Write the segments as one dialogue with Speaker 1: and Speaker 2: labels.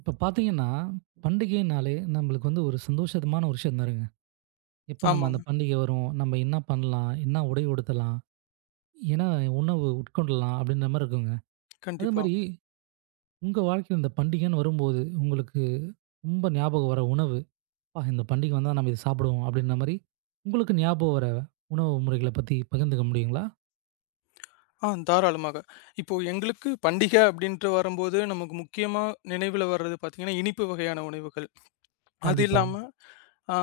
Speaker 1: இப்ப பார்த்தீங்கன்னா, பண்டிகைனாலே நம்மளுக்கு வந்து ஒரு சந்தோஷமான ஒரு விஷயம் தானுங்க. எப்ப நம்ம
Speaker 2: ஆமாங்க.
Speaker 1: அந்த பண்டிகை வரும், நம்ம என்ன பண்ணலாம், என்ன உடை உடுத்தலாம், என்ன உணவு உட்கொள்ளலாம் அப்படின்ற மாரி இருக்குங்க. அதே
Speaker 2: கண்டிப்பா.
Speaker 1: மாரி உங்க வாழ்க்கையில இந்த பண்டிகைன்னு வரும்போது, உங்களுக்கு ரொம்ப ஞாபகம் வர உணவு, "அப்பா! இந்த பண்டிகை வந்தா நம்ம இத சாப்பிடுவோம்." அப்படின்ற மாரி உங்களுக்கு ஞாபகம் வர உணவு முறைகள பத்தி பகிர்ந்துக்க முடியுங்களா?
Speaker 2: ஆ தாராளமாக. இப்போ எங்களுக்கு பண்டிகை அப்படின்ட்டு வரும்போது, நமக்கு முக்கியமா நினைவுல வர்றது பார்த்தீங்கன்னா, இனிப்பு வகையான உணவுகள். அது
Speaker 1: கண்டிப்பா.
Speaker 2: இல்லாம அ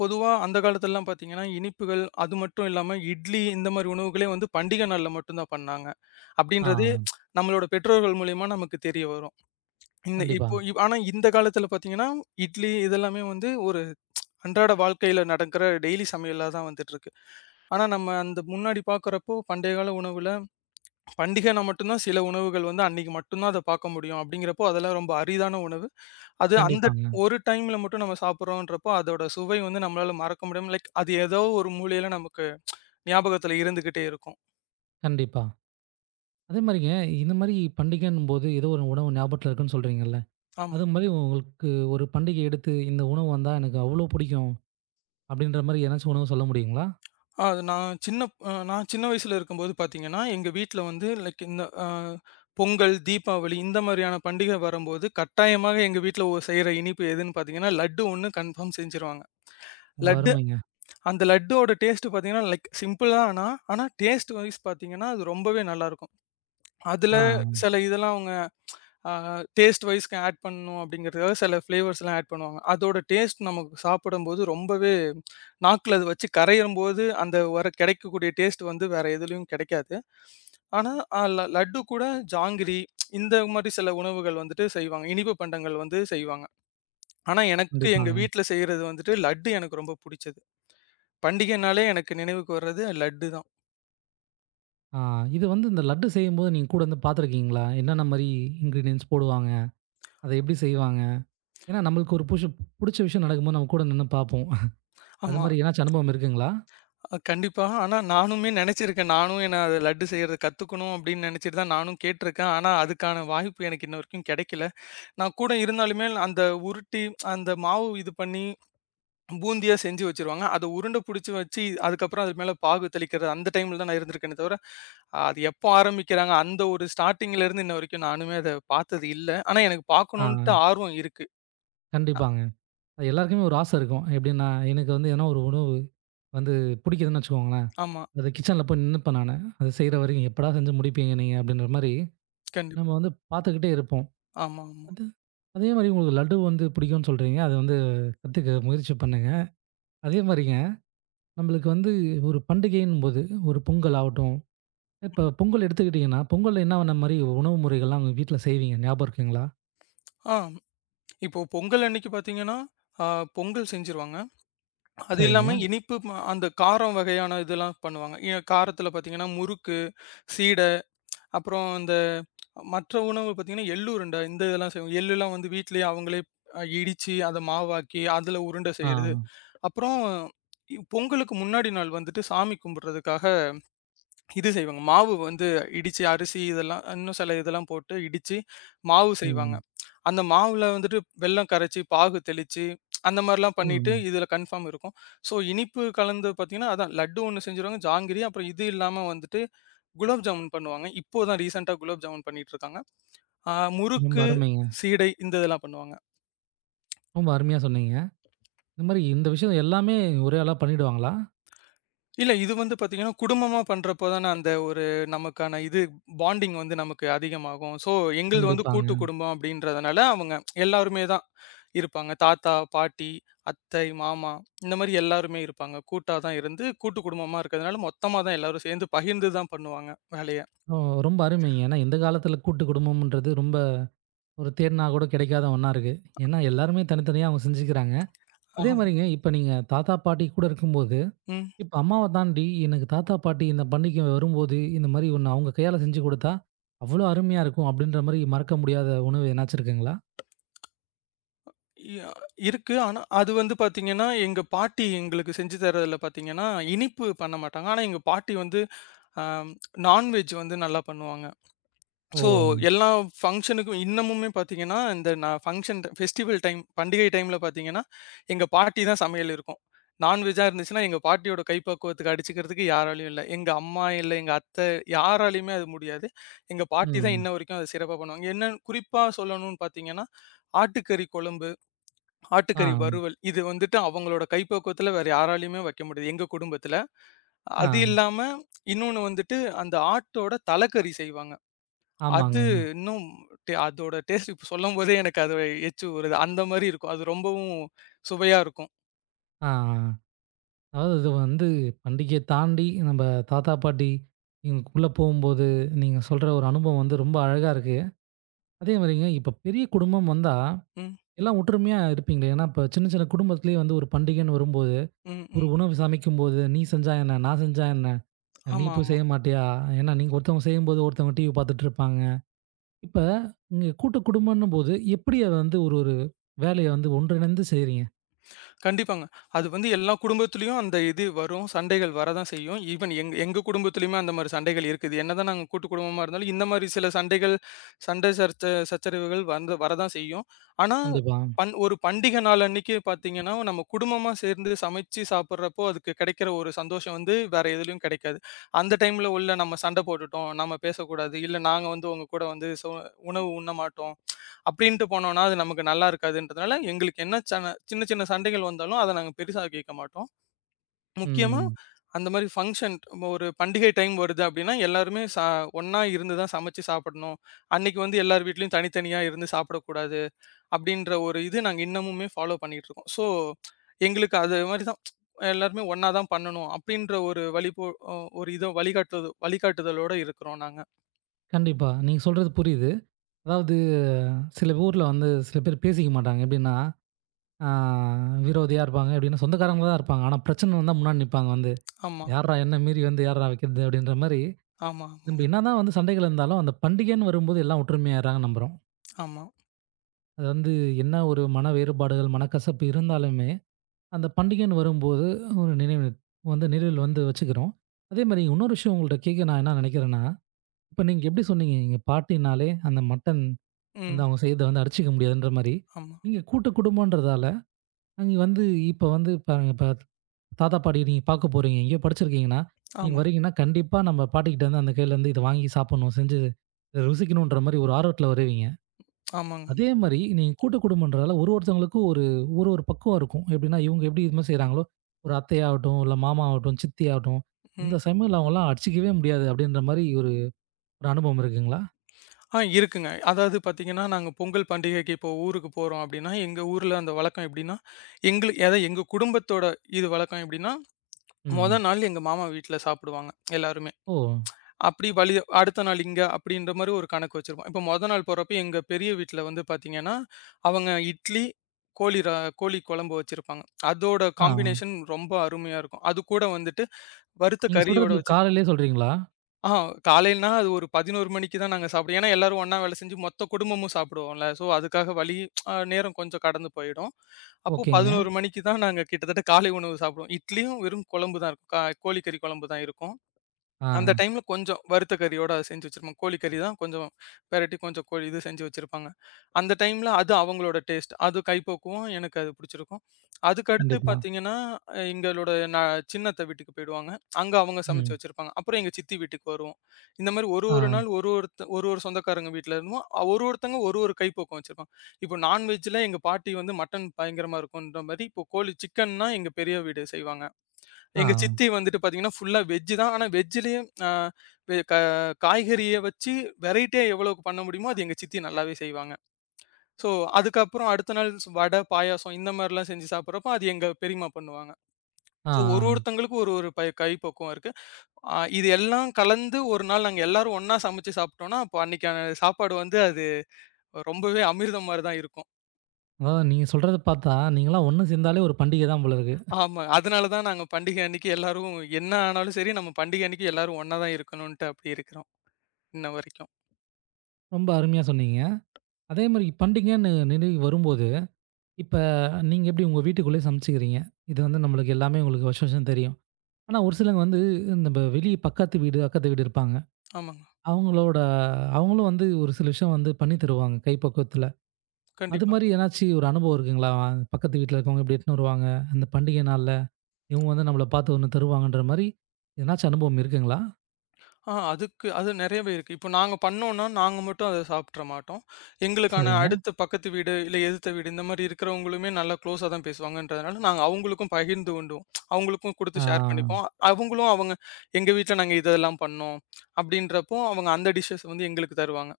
Speaker 2: பொதுவா அந்த காலத்துலலாம் பார்த்தீங்கன்னா, இனிப்புகள் அது மட்டும் இல்லாம இட்லி இந்த மாரி உணவுகளே வந்து பண்டிகை நாள்ல மட்டும் தான் பண்ணாங்க.
Speaker 1: ஆ
Speaker 2: அப்படின்றது நம்மளோட பெற்றோர்கள் மூலியமா நமக்கு தெரிய வரும்.
Speaker 1: கண்டிப்பா,
Speaker 2: ஆனா இந்த காலத்துல பார்த்தீங்கன்னா, இட்லி இதெல்லாமே வந்து ஒரு அன்றாட வாழ்க்கையில நடக்கிற டெய்லி சமையலா தான் வந்துட்டுருக்கு. ஆனா நம்ம அந்த முன்னாடி பார்க்குறப்போ பண்டைய கால உணவுல பண்டிகைனா மட்டும்தான் சில உணவுகள் வந்து அன்னைக்கு மட்டும் தான் அத பார்க்க முடியும். அப்படிங்கிறப்போ, அதெல்லாம் ரொம்ப அரிதான உணவு. அது அந்த
Speaker 1: கண்டிப்பாங்க.
Speaker 2: ஒரு டைம்ல மட்டும் நம்ம சாப்பிடுறோன்றப்போ, அதோட சுவை வந்து நம்மளால மறக்க முடியாம லைக் அது ஏதோ ஒரு மூலையில நமக்கு ஞாபகத்துல இருந்துகிட்டே இருக்கும்.
Speaker 1: கண்டிப்பா. அதே மாரிங்க இந்த மாரி பண்டிகைன்னும்போது ஏதோ ஒரு உணவு ஞாபகத்துல இருக்குன்னு சொல்றீங்கல்ல?
Speaker 2: ஆமா.
Speaker 1: அது மாரி உங்களுக்கு ஒரு பண்டிகை எடுத்து, இந்த உணவு வந்தா எனக்கு அவ்ளோ பிடிக்கும். அப்படின்ற மாரி ஏதாச்சும் உணவு சொல்ல முடியுங்களா?
Speaker 2: அது நான் சின்ன அ நான் சின்ன வயசுல இருக்கும்போது பார்த்தீங்கன்னா, எங்க வீட்ல வந்து லைக் இந்த பொங்கல், தீபாவளி இந்த மாரியான பண்டிகை வரும்போது, கட்டாயமாக எங்க வீட்ல செய்ற இனிப்பு எதுன்னு பார்த்தீங்கன்னா, லட்டு ஒண்ணு கன்ஃபார்ம் செஞ்சுருவாங்க.
Speaker 1: ரொம்ப
Speaker 2: லட்டு
Speaker 1: அருமைங்க.
Speaker 2: அந்த லட்டோட டேஸ்ட்டு பார்த்தீங்கன்னா, லைக் சிம்பிள் தான் ஆனா டேஸ்ட் வைஸ் பார்த்தீங்கன்னா, அது ரொம்பவே நல்லாருக்கும். அதில
Speaker 1: ஆ
Speaker 2: சில இதெல்லாம் அவங்க அ டேஸ்ட் வைஸ்க்கு ஆட் பண்ணணும் அப்படிங்கிறதுக்காக சில ஃப்ளேவர்ஸ்லாம் ஆட் பண்ணுவாங்க. அதோட டேஸ்ட் நமக்கு சாப்பிடும்போது ரொம்பவே நாக்குல அது வச்சு கரையும்போது அந்த வர கிடைக்கக்கூடிய டேஸ்ட் வந்து வேற எதுலயும் கிடைக்காது. ஆனா அ ல லட்டு கூட ஜாங்கிரி இந்த மாரி சில உணவுகள் வந்துட்டு செய்வாங்க. இனிப்பு பண்டங்கள் வந்து செய்வாங்க. ஆனா எனக்கு எங்க
Speaker 1: கண்டிப்பாங்க.
Speaker 2: வீட்ல செய்றது வந்துட்டு லட்டு எனக்கு ரொம்ப புடிச்சது. பண்டிகைனாலே எனக்கு நினைவுக்கு வர்றது லட்டு தான்.
Speaker 1: ஆ இது வந்து இந்த லட்டு செய்யும்போது நீங்க கூட இருந்து பார்த்துருக்கீங்களா? என்னென்ன மாரி இன்கிரீடியன்ட்ஸ் போடுவாங்க? அத எப்படி செய்வாங்க? ஏன்னா நம்மளுக்கு ஒரு புடிச்ச விஷயம் நடக்கும்போது நம்ம கூட நின்னு பார்ப்போம். அது
Speaker 2: ஆமா.
Speaker 1: மாரி ஏதாச்சும் அனுபவம் இருக்குங்களா?
Speaker 2: கண்டிப்பா. ஆனா நானுமே நெனச்சிருக்கேன். நானும் ஏன்னா அது லட்டு செய்றது கத்துக்கணும் அப்படின்னு நெனச்சிட்டு தான் நானும் கேட்டுருக்கேன். ஆனா அதுக்கான வாய்ப்பு எனக்கு இன்ன வரைக்கும் கெடைக்கல. நான் கூட இருந்தாலுமே அந்த உருட்டி, அந்த மாவு இது பண்ணி பூந்தியா செஞ்சு வச்சுருவாங்க. அத உருண்ட புடிச்சு வச்சு, அதுக்கப்புறம் அது மேல பாகு தெளிக்கிறது அந்த டைம்ல தான் நான் இருந்திருக்கேனே தவிர, அது எப்போ ஆரம்பிக்கிறாங்க அந்த ஒரு ஸ்டார்ட்டிங்ல இருந்து இன்ன வரைக்கும் நானுமே அத பாத்தது இல்ல. ஆனா எனக்கு
Speaker 1: ஆ
Speaker 2: பாக்கணுன்ட்டு ஆர்வம் இருக்கு. அ
Speaker 1: கண்டிப்பாங்க. அது எல்லாருக்குமே ஒரு ஆசை இருக்கும். எப்படின்னா, எனக்கு வந்து எதனா ஒரு உணவு வந்து பிடிக்குதுன்னு வச்சுக்கோங்களேன்.
Speaker 2: ஆமா.
Speaker 1: அது கிச்சன்ல போய் நின்னுப்பேன் நானு. அது செய்ற வரைக்கும் எப்படா செஞ்சு முடிப்பீங்க நீங்க அப்படின்ற மாரி
Speaker 2: கண்டிப்பா.
Speaker 1: நம்ம வந்து பார்த்துக்கிட்டே இருப்போம்.
Speaker 2: ஆமா, ஆமா.
Speaker 1: அது அதே மாரி உங்களுக்கு லட்டு வந்து பிடிக்கும்னு சொல்றீங்க. அது வந்து கத்துக்க முயற்சி பண்ணுங்க. அதே மாரிங்க நம்மளுக்கு வந்து ஒரு பண்டிகைன்னும்போது ஒரு பொங்கல் ஆகட்டும், இப்ப பொங்கல் எடுத்துக்கிட்டீங்கன்னா, பொங்கல்ல என்னான்ன மாரி உணவு முறைகள்லாம் உங்க வீட்ல செய்வீங்க? ஞாபகம் இருக்குங்களா?
Speaker 2: ஆ இப்போ பொங்கல் அன்னைக்கு பாத்தீங்கன்னா, அ பொங்கல் செஞ்சுருவாங்க. அது இல்லாம
Speaker 1: சரிங்க.
Speaker 2: இனிப்பு அந்த காரம் வகையான இதெல்லாம் பண்ணுவாங்க. காரத்தில பார்த்தீங்கன்னா, முறுக்கு, சீடை, அப்புறம் இந்த மற்ற உணவு பார்த்தீங்கன்னா, எள்ளு உருண்டை இந்த இதெல்லாம் செய்வோம். எள்ளுலாம் வந்து வீட்லயே அவங்களே இடிச்சு, அத மாவாக்கி, அதில உருண்டை
Speaker 1: ஆ.
Speaker 2: செய்றது. அப்புறம் பொங்கலுக்கு முன்னாடி நாள் வந்துட்டு சாமி கும்பிடுறதுக்காக இது செய்வாங்க. மாவு வந்து இடிச்சு அரிசி இதெல்லாம் இன்னும் சில இதெல்லாம் போட்டு இடிச்சு மாவு செய்வாங்க.
Speaker 1: ம்.
Speaker 2: அந்த மாவுல வந்துட்டு வெல்லம் கரைச்சு, பாகு தெளிச்சு அந்த மாரிலாம் பண்ணிட்டு
Speaker 1: ம்.
Speaker 2: இதுல கன்ஃபார்ம் இருக்கும். ஸோ இனிப்பு கலந்து பார்த்தீங்கன்னா, அதான் லட்டு ஒண்ணு செஞ்சுருவாங்க, ஜாங்கிரி அப்புறம் இது இல்லாம வந்துட்டு குலாப் ஜாமுன் பண்ணுவாங்க. இப்போ தான் ரீசென்ட்டா குலாப் ஜாமுன் பண்ணிட்டு இருக்காங்க. ஆ
Speaker 1: ரொம்ப
Speaker 2: முறுக்கு,
Speaker 1: அருமைங்க.
Speaker 2: சீடை இந்த இதெல்லாம் பண்ணுவாங்க.
Speaker 1: ரொம்ப அருமையா சொன்னீங்க. இந்த மாரி இந்த விஷயம் எல்லாமே ஒரே ஆளா பண்ணிடுவாங்களா?
Speaker 2: இல்ல. இது வந்து பார்த்தீங்கன்னா, குடும்பமா பண்றப்போ தான அந்த ஒரு நமக்கான இது பாண்டிங் வந்து நமக்கு அதிகமாகும். ஸோ, எங்களுது ம். வந்து கூட்டு
Speaker 1: கண்டிப்பாங்க.
Speaker 2: குடும்பம் அப்படின்றதுனால, அவங்க எல்லாருமே தான் இருப்பாங்க. தாத்தா, பாட்டி, அத்தை, மாமா இந்த மாரி எல்லாருமே இருப்பாங்க. கூட்டா தான் இருந்து கூட்டு குடும்பமா இருக்கிறதுனால, மொத்தமா தான் எல்லாரும் சேர்ந்து பகிர்ந்து தான் பண்ணுவாங்க வேலைய.
Speaker 1: ஓ! ரொம்ப அருமைங்க. ஏன்னா இந்த காலத்தில கூட்டு குடும்பம்ன்றது ரொம்ப ஒரு தேடுனா கூட கிடைக்காத ஒண்ணா இருக்கு. ஏன்னா எல்லாருமே தனித்தனியா அவங்க செஞ்சுக்கிறாங்க. அதே
Speaker 2: ஆம்.
Speaker 1: மாரிங்க, இப்ப நீங்க தாத்தா, பாட்டி கூட இருக்கும்போது,
Speaker 2: ம். ம்.
Speaker 1: இப்ப அம்மாவ தாண்டி எனக்கு தாத்தா, பாட்டி இந்த பண்டிகை வரும்போது, இந்த மாரி ஒண்ணு அவங்க கையால செஞ்சு குடுத்தா, அவ்ளோ அருமையா இருக்கும் அப்படின்ற மாரி மறக்க முடியாத உணவு எதனாச்சும் இருக்குங்களா?
Speaker 2: ய இருக்கு. ஆனா, அது வந்து பார்த்தீங்கன்னா, எங்க பாட்டி எங்களுக்கு செஞ்சு தர்றதுல பார்த்தீங்கன்னா, இனிப்பு பண்ண மாட்டாங்க. ஆனா, எங்க பாட்டி வந்து அ நான்வெஜ் வந்து நல்லா பண்ணுவாங்க.
Speaker 1: ஓ!
Speaker 2: ஸோ, எல்லா ஃபங்ஷனுக்கும் இன்னமுமே பார்த்தீங்கன்னா, இந்த நான் ஃபங்ஷன் ஃபெஸ்டிவல் டைம் பண்டிகை டைம்ல பார்த்தீங்கன்னா, எங்க பாட்டி தான் சமையல் இருக்கும். நான்வெஜ்ஜா இருந்துச்சுன்னா, எங்க பாட்டியோட கைப்பக்குவத்துக்கு அடிச்சுக்கிறதுக்கு யாராலயும் இல்ல. எங்க அம்மா இல்ல, எங்க அத்தை யாராலயுமே அது முடியாது. எங்க பாட்டி தான்
Speaker 1: ம்.
Speaker 2: இன்ன வரைக்கும் அத சிறப்பா பண்ணுவாங்க. என்னன்னு குறிப்பா சொல்லணும்னு பார்த்தீங்கன்னா, ஆட்டுக்கறி குழம்பு,
Speaker 1: ஆ,
Speaker 2: ஆட்டுக்கறி வறுவல் இது வந்துட்டு அவங்களோட கைப்பக்குவத்துல வேற யாராலயுமே வைக்க முடியாது, எங்க குடும்பத்துல. அது
Speaker 1: ஆ.
Speaker 2: இல்லாம இன்னொன்னு வந்துட்டு அந்த ஆட்டோட தலைக்கறி செய்வாங்க. அது
Speaker 1: ஆமாங்க.
Speaker 2: இன்னும் அதோட டேஸ்ட் இப்ப சொல்லும்போதே எனக்கு அது எச்சி ஊறுது. அந்த மாரி இருக்கும். அது ரொம்பவும் சுவையா இருக்கும்.
Speaker 1: ஆ, ஆ. அதாவது இது வந்து பண்டிகைய தாண்டி நம்ப தாத்தா, பாட்டி இவங்களுக்குள்ள போகும்போது, நீங்க சொல்ற ஒரு அனுபவம் வந்து ரொம்ப அழகா இருக்கு. அதே மாரிங்க, இப்ப பெரிய குடும்பம் வந்தா,
Speaker 2: ம்,
Speaker 1: எல்லாம் ஒற்றுமையா இருப்பீங்களே. ஏன்னா, இப்ப சின்ன சின்ன குடும்பத்திலேயே வந்து ஒரு பண்டிகைன்னு வரும்போது
Speaker 2: ம்,
Speaker 1: ஒரு
Speaker 2: ம்.
Speaker 1: உணவு சமைக்கும்போது, "நீ செஞ்சா என்ன? நான் செஞ்சா என்ன? நீ போய்
Speaker 2: ஆமாமா.
Speaker 1: செய்ய மாட்டியா? ஏன்னா நீங்க ஒருத்தவங்க செய்யும்போது, ஒருத்தவங்க டிவி பார்த்துட்டு இருப்பாங்க." இப்ப நீங்க கூட்டு குடும்பம்ன்னும்போது, எப்படி அத வந்து ஒரு ஒரு வேலைய வந்து ஒன்றிணைந்து செய்றீங்க?
Speaker 2: கண்டிப்பாங்க. அது வந்து எல்லா குடும்பத்திலயும் அந்த இது வரும். சண்டைகள் வரதான் செய்யும். ஈவன் எங்க எங்க குடும்பத்திலயுமே அந்த மாரி சண்டைகள் இருக்குது. என்னதான் நாங்க கூட்டு குடும்பமா இருந்தாலும், இந்த மாரி சில சண்டைகள், சண்டை சர்ச்ச சச்சரவுகள் வந்து வரதான் செய்யும். ஆனா,
Speaker 1: கண்டிப்பா.
Speaker 2: ஒரு பண்டிகை நாள் அன்னைக்கு பார்த்தீங்கன்னா, நம்ம குடும்பமா சேர்ந்து சமைச்சு சாப்பிடுறப்போ, அதுக்கு கிடைக்கிற ஒரு சந்தோஷம் வந்து வேற எதுலயும் கிடைக்காது. அந்த டைம்ல உள்ள நம்ம சண்டை போட்டுட்டோம், நம்ம பேசக்கூடாது, இல்ல நாங்க வந்து உங்க கூட வந்து உணவு உண்ண மாட்டோம். அப்படின்ட்டு போனோம்னா, அது நமக்கு நல்லா இருக்காதுன்றதுனால, எங்களுக்கு என்ன சின்ன சின்ன சண்டைகள் வந்தாலும், அத நாங்க பெருசா கேட்க மாட்டோம். முக்கியமா
Speaker 1: ம்.
Speaker 2: அந்த மாரி ஃபங்ஷன் ஒரு பண்டிகை டைம் வருது அப்படின்னா, எல்லாருமே ஒண்ணா இருந்து தான் சமைச்சு சாப்பிடணும். அன்னைக்கு வந்து எல்லார் வீட்லயும் தனித்தனியா இருந்து சாப்பிடக்கூடாது. அப்படின்ற ஒரு இது நாங்க இன்னமுமே ஃபாலோ பண்ணிட்டு இருக்கோம். ஸோ, எங்களுக்கு அது மாரி தான் எல்லாருமே ஒண்ணா தான் பண்ணணும். அப்படின்ற ஒரு வழிபோ அ ஒரு இத வழிகாட்டுதலோட இருக்கிறோம் நாங்க.
Speaker 1: கண்டிப்பா. நீங்க சொல்றது புரியுது. அதாவது சில ஊர்ல வந்து சில பேர் பேசிக்க மாட்டாங்க. எப்படின்னா, ஆ விரோதியா இருப்பாங்க. எப்படின்னா சொந்தக்காரங்களா தான் இருப்பாங்க. ஆனா பிரச்சனை வந்தா முன்னாடி நிப்பாங்க வந்து.
Speaker 2: ஆமா.
Speaker 1: "யார்றா என்ன மீறி வந்து யார்றா வைக்கிறது?" அப்படின்ற மாரி,
Speaker 2: ஆமா,
Speaker 1: நம்ம
Speaker 2: ஆமாங்க.
Speaker 1: என்னதான் வந்து சண்டைகள் இருந்தாலும், அந்த பண்டிகைன்னு வரும்போது எல்லாம் ஒற்றுமையாயிர்றாங்கன்னு நம்புறோம்.
Speaker 2: ஆமா.
Speaker 1: அது வந்து என்ன ஒரு மன வேறுபாடுகள், மனக்கசப்பு இருந்தாலுமே, அந்த பண்டிகைன்னு வரும்போது ஒரு நினைவு வந்து நினைவில் வந்து வச்சுக்கிறோம். அதேமாரி இன்னொரு விஷயம் உங்கள்ட்ட கேட்க நான் என்ன நினைக்கிறேன்னா, இப்ப நீங்க எப்படி சொன்னீங்க, எங்க பாட்டினாலே அந்த மட்டன்
Speaker 2: ம்.
Speaker 1: வந்து அவங்க செய்றத வந்து அடிச்சுக்க முடியாதுன்ற மாரி,
Speaker 2: ஆமா.
Speaker 1: நீங்க கூட்டு குடும்பம்ன்றதால, அங்க வந்து இப்ப வந்து பாருங்க இப்ப தாத்தா, பாட்டிய நீங்க பார்க்க போறீங்க, எங்கேயோ படிச்சிருக்கீங்கன்னா, நீங்க
Speaker 2: ஆமா.
Speaker 1: வரீங்கன்னா, கண்டிப்பா நம்ம பாட்டிக்கிட்ட வந்து அந்த கையில இருந்து இத வாங்கி சாப்பிடணும், செஞ்சு இதை ருசிக்கணுன்ற மாரி ஒரு ஆர்வத்துல வருவீங்க.
Speaker 2: ஆமாங்க.
Speaker 1: அதே மாரி நீங்க கூட்டு குடும்பம்ன்றதால ஒரு ஒருத்தவங்களுக்கும் ஒரு ஒரு ஒரு பக்குவம் இருக்கும். எப்படின்னா, இவங்க எப்படி இது மாரி செய்றாங்களோ, ஒரு அத்தையாகட்டும், இல்ல மாமா ஆகட்டும், சித்தி ஆகட்டும், இந்த
Speaker 2: ம்.
Speaker 1: சமையல் அவங்கலாம் அடிச்சுக்கவே முடியாது அப்படின்ற மாரி ஒரு ஒரு அனுபவம் இருக்குங்களா?
Speaker 2: ஆ இருக்குங்க. அதாவது பார்த்தீங்கன்னா, நாங்க பொங்கல் பண்டிகைக்கு இப்போ ஊருக்கு போறோம் அப்டின்னா, எங்க ஊர்ல அந்த வழக்கம் எப்டின்னா, எங்களுக்கு அதாவது எங்க குடும்பத்தோட இது வழக்கம் எப்டின்னா, மொத
Speaker 1: ம்.
Speaker 2: ம். நாள் எங்க மாமா வீட்ல சாப்பிடுவாங்க எல்லாருமே.
Speaker 1: ஓ!
Speaker 2: அப்டி வழி அடுத்த நாள் இங்க அப்டின்ற மாரி ஒரு கணக்கு வச்சிருப்போம். இப்போ மொத நாள் போறப்போ எங்க பெரிய வீட்ல வந்து பார்த்தீங்கன்னா, அவங்க இட்லி, கோழி ர கோழி குழம்பு வச்சிருப்பாங்க. அதோட ம்.
Speaker 1: ஆ.
Speaker 2: காம்பினேஷன் ரொம்ப அருமையா இருக்கும். அது கூட வந்துட்டு வறுத்த
Speaker 1: நீங்க
Speaker 2: கறியோட
Speaker 1: சொல்றது
Speaker 2: வச்சிருப்பாங்க.
Speaker 1: காலையிலேயே சொல்றீங்களா?
Speaker 2: ஆஹா, காலையிலனா அது ஒரு 11 மணிக்கு தான் நாங்க சாப்பிடுவோம். ஏன்னா, எல்லாரும் ஒண்ணா வேலை செஞ்சு மொத்த குடும்பமும் சாப்பிடுவோம்ல. ஸோ, அதுக்காக வழி அ நேரம் கொஞ்சம் கடந்து போயிடும். அப்போ ம்.
Speaker 1: ஓகேங்க.
Speaker 2: 11 மணிக்கு தான் நாங்க கிட்டத்தட்ட காலை உணவு சாப்பிடுவோம். இட்லியும் வெறும் குழம்பு தான் இருக்கும். கோழிக்கறி குழம்பு தான் இருக்கும்.
Speaker 1: ஆ.
Speaker 2: அந்த டைம்ல கொஞ்சம் வறுத்த கறியோட அத செஞ்சு வச்சிருப்பாங்க. கோழி கறி தான் கொஞ்சம் பெரட்டி கொஞ்சம் கோழி இது செஞ்சு வச்சிருப்பாங்க. அந்த டைம்ல அது அவங்களோட டேஸ்ட். அது கைப்போக்குவம் எனக்கு அது பிடிச்சிருக்கும். அதுக்கு அடுத்து
Speaker 1: கண்டிப்பா.
Speaker 2: பார்த்தீங்கன்னா, எங்களோட நான் சின்ன அத்தை வீட்டுக்கு போயிடுவாங்க. அங்க அவங்க சமைச்சு
Speaker 1: ம்.
Speaker 2: வச்சிருப்பாங்க. அப்புறம் எங்க சித்தி வீட்டுக்கு வருவோம். இந்த மாரி ஒரு ஒரு
Speaker 1: ஆ.
Speaker 2: நாள் ஒரு சொந்தக்காரங்க வீட்ல இருந்தும் ஒரு ஒருத்தங்க ஒரு ஒரு கைப்போக்கம் வச்சிருப்பாங்க. இப்போ நான்வெஜ்ல எங்க பாட்டி வந்து மட்டன் பயங்கரமா இருக்குன்ற மாரி, இப்போ கோழி சிக்கன்னா எங்க பெரிய வீடு செய்வாங்க.
Speaker 1: ஆ.
Speaker 2: எங்க சித்தி வந்துட்டு பார்த்தீங்கன்னா, ஃபுல்லா வெஜ்ஜு தான். ஆனா வெஜ்ஜுலயும் அ வெ க காய்கறிய வச்சு வெரைட்டியா எவ்வளோக்கு பண்ண முடியுமோ, அது எங்க சித்தி நல்லாவே செய்வாங்க. ஸோ, அதுக்கப்புறம் அடுத்த நாள் வடை, பாயாசம் இந்த மாரிலாம் செஞ்சு சாப்பிடுறப்போ, அது எங்க பெரியம்மா பண்ணுவாங்க.
Speaker 1: ஆ. ஆ.
Speaker 2: ஸோ, ஒரு ஒருத்தவங்களுக்கும் ஒரு ஒரு பை கைப்பக்குவம் இருக்கு. இது எல்லாம் கலந்து ஒரு நாள் நாங்க எல்லாரும் ஒண்ணா சமைச்சு சாப்பிட்டோம்னா, அப்போ அன்னைக்கான சாப்பாடு வந்து அது ரொம்பவே அமிர்தம் மாரி தான் இருக்கும்.
Speaker 1: அதாவது நீங்க சொல்றத பார்த்தா, நீங்கலாம் ஒண்ணு சேர்ந்தாலே ஒரு பண்டிகை தான் போல இருக்கு.
Speaker 2: ஆமா. அதனால தான் நாங்க பண்டிகை அன்னைக்கு எல்லாரும் என்ன ஆனாலும் சரி, நம்ம பண்டிகை அன்னைக்கு எல்லாரும் ஒண்ணா தான் இருக்கணுன்ட்டு அப்படி இருக்கிறோம், இன்ன வரைக்கும்.
Speaker 1: ரொம்ப அருமையா சொன்னீங்க. அதே மாரி பண்டிகைன்னு நினைவு வரும்போது இப்ப நீங்க எப்படி உங்க வீட்டுக்குள்ளேயே சமைச்சுக்கிறீங்க. இது வந்து நம்மளுக்கு எல்லாமே உங்களுக்கு வருஷம் வருஷம் தெரியும். ஆனா ஒரு சிலவங்க வந்து நம்ப வெளிய பக்கத்து வீடு, அக்கத்து வீடு இருப்பாங்க.
Speaker 2: ஆமாங்க.
Speaker 1: அவங்களோட அவங்களும் வந்து ஒரு சில விஷயம் வந்து பண்ணி தருவாங்க கைப்பக்குவத்துல. அது
Speaker 2: கண்டிப்பா.
Speaker 1: மாரி ஏதனாச்சும் ஒரு அனுபவம் இருக்குங்களா? பக்கத்து வீட்ல இருக்கவங்க இப்படி எடுத்துன்னு வருவாங்க. அந்த பண்டிகை நாள்ல இவங்க வந்து நம்மள பார்த்து ஒண்ணு தருவாங்கன்ற மாரி எதனாச்சும் அனுபவம் இருக்குங்களா?
Speaker 2: ஆ அதுக்கு அது நெறையவே இருக்கு. இப்போ நாங்க பண்ணோம்னா, நாங்க மட்டும் அத சாப்பிட்ற மாட்டோம். எங்களுக்கான ம்.
Speaker 1: சரிங்க.
Speaker 2: அடுத்த பக்கத்து வீடு, இல்ல எதிர்த்த வீடு இந்த மாரி இருக்கிறவங்களுமே நல்லா குளோஸா தான் பேசுவாங்கன்றதுனால, நாங்க அவங்களுக்கும் பகிர்ந்து உண்டுவோம். அவங்களுக்கும் குடுத்து
Speaker 1: ஆ,
Speaker 2: ஷேர் பண்ணிப்போம். அவங்களும் அவங்க எங்க வீட்ல நாங்க இதெல்லாம் பண்ணோம் அப்படின்றப்போ, அவங்க அந்த டிஷ்ஷஸ் வந்து எங்களுக்கு தருவாங்க.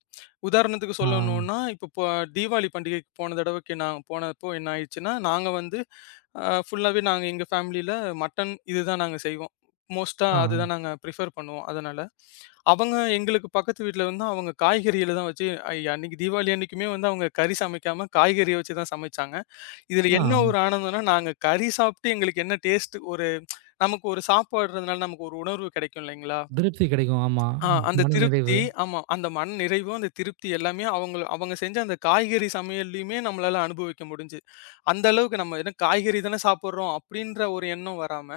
Speaker 2: உதாரணத்துக்கு
Speaker 1: ஆ,
Speaker 2: சொல்லணும்னா, இப்போ தீபாவளி பண்டிகைக்கு போன தடவைக்கு நான் போனப்போ என்ன ஆயிடுச்சுன்னா, நாங்க வந்து ஃபுல்லாவே நாங்க எங்க ஃபேமிலியில மட்டன் இதுதான் நாங்க செய்வோம். மோஸ்ட்டா
Speaker 1: ஆ,
Speaker 2: அதுதான் நாங்க பிரிஃபர் பண்ணுவோம். அதனால, அவங்க எங்களுக்கு பக்கத்து வீட்ல வந்து அவங்க காய்கறிகள தான் வச்சு அன்னைக்கு தீபாவளி அன்னைக்குமே வந்து அவங்க கறி சமைக்காம காய்கறிய வச்சு தான் சமைச்சாங்க. இதுல என்ன ஒரு
Speaker 1: ஆ.
Speaker 2: ஆனந்தம்னா, நாங்க கறி சாப்பிட்டு எங்களுக்கு என்ன டேஸ்ட் ஒரு நமக்கு ஒரு சாப்பாடுறதுனால நமக்கு ஒரு உணர்வு கிடைக்கும் இல்லைங்களா?
Speaker 1: திருப்தி கிடைக்கும். ஆமா.
Speaker 2: ஆ அந்த
Speaker 1: மன நிறைவு.
Speaker 2: திருப்தி ஆமா. அந்த மன நிறைவும், அந்த திருப்தி எல்லாமே அவங்கள அவங்க செஞ்ச அந்த காய்கறி சமையல்லயுமே நம்மளால அனுபவிக்க முடிஞ்சு. அந்த அளவுக்கு நம்ம என்ன காய்கறி தானே சாப்பிடுறோம் அப்படின்ற ஒரு எண்ணம் வராம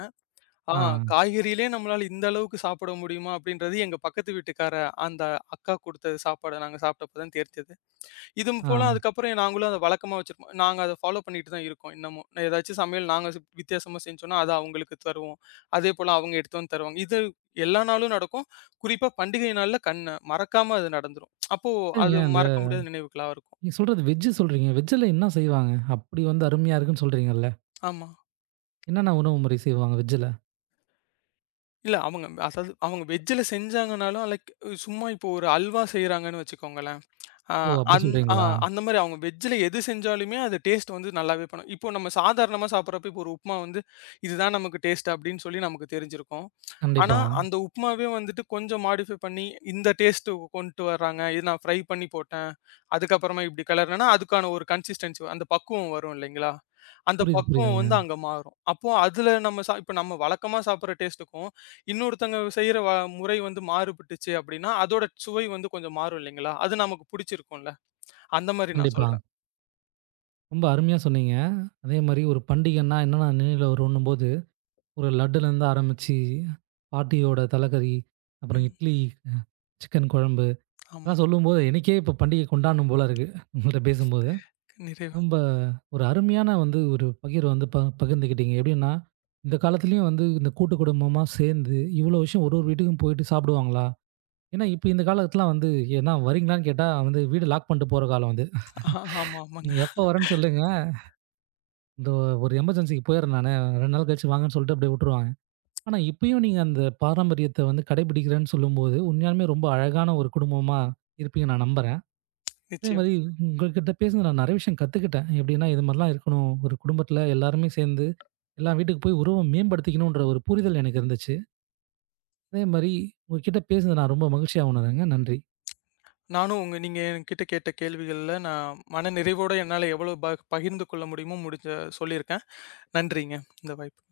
Speaker 2: ஆ
Speaker 1: ஆ,
Speaker 2: காய்கறியிலே நம்மளால இந்த அளவுக்கு சாப்பிட முடியுமா? அப்படின்றது எங்க பக்கத்து வீட்டுக்கார அந்த அக்கா குடுத்த சாப்பாட நாங்க சாப்பிட்டப்ப தான் தெரிஞ்சது. இதும்
Speaker 1: ஆ.
Speaker 2: போல ம்ஹ்ம். அதுக்கப்புறம் நாங்களும் அத வழக்கமா வச்சிருப்போம். நாங்க அத ஃபாலோ பண்ணிட்டு தான் இருக்கோம் இன்னமும். நான் ஏதாச்சும் சமையல் நாங்க வித்தியாசமா செஞ்சோம்னா, அத அவங்களுக்கு தருவோம். அதே போல அவங்க எடுத்துட்டு வந்து தருவாங்க. இது எல்லா நாளும் நடக்கும். குறிப்பா பண்டிகை நாள்ல கண்ண மறக்காம அது நடந்துரும். அப்போ அது ம்.
Speaker 1: சரிங்க.
Speaker 2: மறக்க முடியாத நினைவுகளா இருக்கும்.
Speaker 1: நீங்க சொல்றது வெஜ் சொல்றீங்க. வெஜ்ல என்ன செய்வாங்க? அப்படி வந்து அருமையா இருக்குன்னு சொல்றீங்கல்ல.
Speaker 2: ஆமா.
Speaker 1: என்னென்ன உணவு முறை செய்வாங்க வெஜ்ஜில?
Speaker 2: இல்ல அவங்க அதாவது அவங்க வெஜ்ல செஞ்சாங்கனாலும் லைக் சும்மா இப்போ ஒரு அல்வா செய்றாங்கன்னு வச்சுக்கோங்களேன். ஆ
Speaker 1: ஓ! அப்படி
Speaker 2: அந் ஆ
Speaker 1: சொல்றீங்களா?
Speaker 2: அந்த மாரி அவங்க வெஜ்ல எது செஞ்சாலுமே அது டேஸ்ட் வந்து நல்லாவே பண்ணும். இப்போ நம்ம சாதாரணமா சாப்பிடுறப்ப இப்போ ஒரு உப்புமா வந்து, இதுதான் நமக்கு டேஸ்ட் அப்படின்னு சொல்லி நமக்கு தெரிஞ்சிருக்கும். ஆனா,
Speaker 1: கண்டிப்பா.
Speaker 2: அந்த உப்புமாவே வந்துட்டு கொஞ்சம் மாடிஃபை பண்ணி இந்த டேஸ்ட் கொண்டு வர்றாங்க. இது நான் ஃப்ரை பண்ணி போட்டேன். அதுக்கப்புறமா இப்படி கலர்னனா அதுக்கான ஒரு கன்சிஸ்டன்சி அந்த பக்குவம் வரும் இல்லைங்களா? அந்த
Speaker 1: புரியுது,
Speaker 2: பக்குவம்
Speaker 1: புரியுதுங்க.
Speaker 2: வந்து அங்க மாறும். அப்போ அதுல நம்ம சா இப்ப நம்ம வழக்கமா சாப்பிடுற டேஸ்ட்டுக்கும் இன்னொருத்தங்க செய்ற முறை வந்து மாறுபட்டுச்சு அப்படின்னா, அதோட சுவை வந்து கொஞ்சம் மாறும் இல்லைங்களா? அது நமக்கு புடிச்சிருக்கும்ல. அந்த மாரி நான்
Speaker 1: கண்டிப்பா.
Speaker 2: சொல்றேன்.
Speaker 1: ரொம்ப அருமையா சொன்னீங்க. அதே மாரி ஒரு பண்டிகைன்னா என்னென்ன நினைவுல வருன்னும்போது, ஒரு லட்டுலேருந்து ஆரம்பிச்சு, பாட்டியோட தலைக்கறி,
Speaker 2: ம்.
Speaker 1: அப்புறம் இட்லி, அ சிக்கன் குழம்பு,
Speaker 2: ஆமா.
Speaker 1: அதெல்லாம் சொல்லும்போது எனக்கே இப்போ பண்டிகை கொண்டாடணும் போல இருக்கு. உங்கள்ட்ட பேசும்போது.
Speaker 2: நிறைவா
Speaker 1: ரொம்ப ஒரு அருமையான வந்து ஒரு பகிர்வு வந்து பகிர்ந்துக்கிட்டீங்க. எப்படின்னா, இந்த காலத்துலயும் வந்து இந்த கூட்டு குடும்பமா சேர்ந்து இவ்வளோ விஷயம் ஒரு ஒரு வீட்டுக்கும் போயிட்டு சாப்பிடுவாங்களா? ஏன்னா, இப்ப இந்த காலத்துலாம் வந்து ஏன்னா வரீங்களான்னு கேட்டா வந்து வீடு லாக் பண்ணிட்டு போற காலம் அது.
Speaker 2: ஆஹா, ஆமா,
Speaker 1: நீங்க
Speaker 2: ஆமாங்க.
Speaker 1: எப்போ வரேன்னு சொல்லுங்க. இந்த ஒரு எமர்ஜென்சிக்கு போயிடுறேன் நானு. 2 நாள் கழிச்சு வாங்கன்னு சொல்லிட்டு அப்படியே விட்டுருவாங்க. ஆனா, இப்பயும் நீங்க அந்த பாரம்பரியத்த வந்து கடைபிடிக்கிறேன்னு சொல்லும்போது, உண்மையாலுமே ரொம்ப அழகான ஒரு குடும்பமா இருப்பீங்க நான் நம்புறேன். அதே
Speaker 2: நிச்சயம்.
Speaker 1: மாரி உங்ககிட்ட பேசுனது நான் நிறைய விஷயம் கத்துக்கிட்டேன். எப்படின்னா, இது மாரிலாம் இருக்கணும். ஒரு குடும்பத்தில எல்லாருமே சேர்ந்து, எல்லா வீட்டுக்கு போய் உறவ மேம்படுத்திக்கணுன்ற ஒரு புரிதல் எனக்கு இருந்துச்சு. அதே மாரி உங்ககிட்ட பேசுனது நான் ரொம்ப மகிழ்ச்சியா உணர்றேங்க. நன்றி.
Speaker 2: நானும் உங்க நீங்க என்கிட்ட கேட்ட கேள்விகள்ல நான் மன நிறைவோட என்னால எவ்வளவு பகிர்ந்து கொள்ள முடியுமோ முடிஞ்ச சொல்லியிருக்கேன். நன்றிங்க. இந்த வாய்ப்பு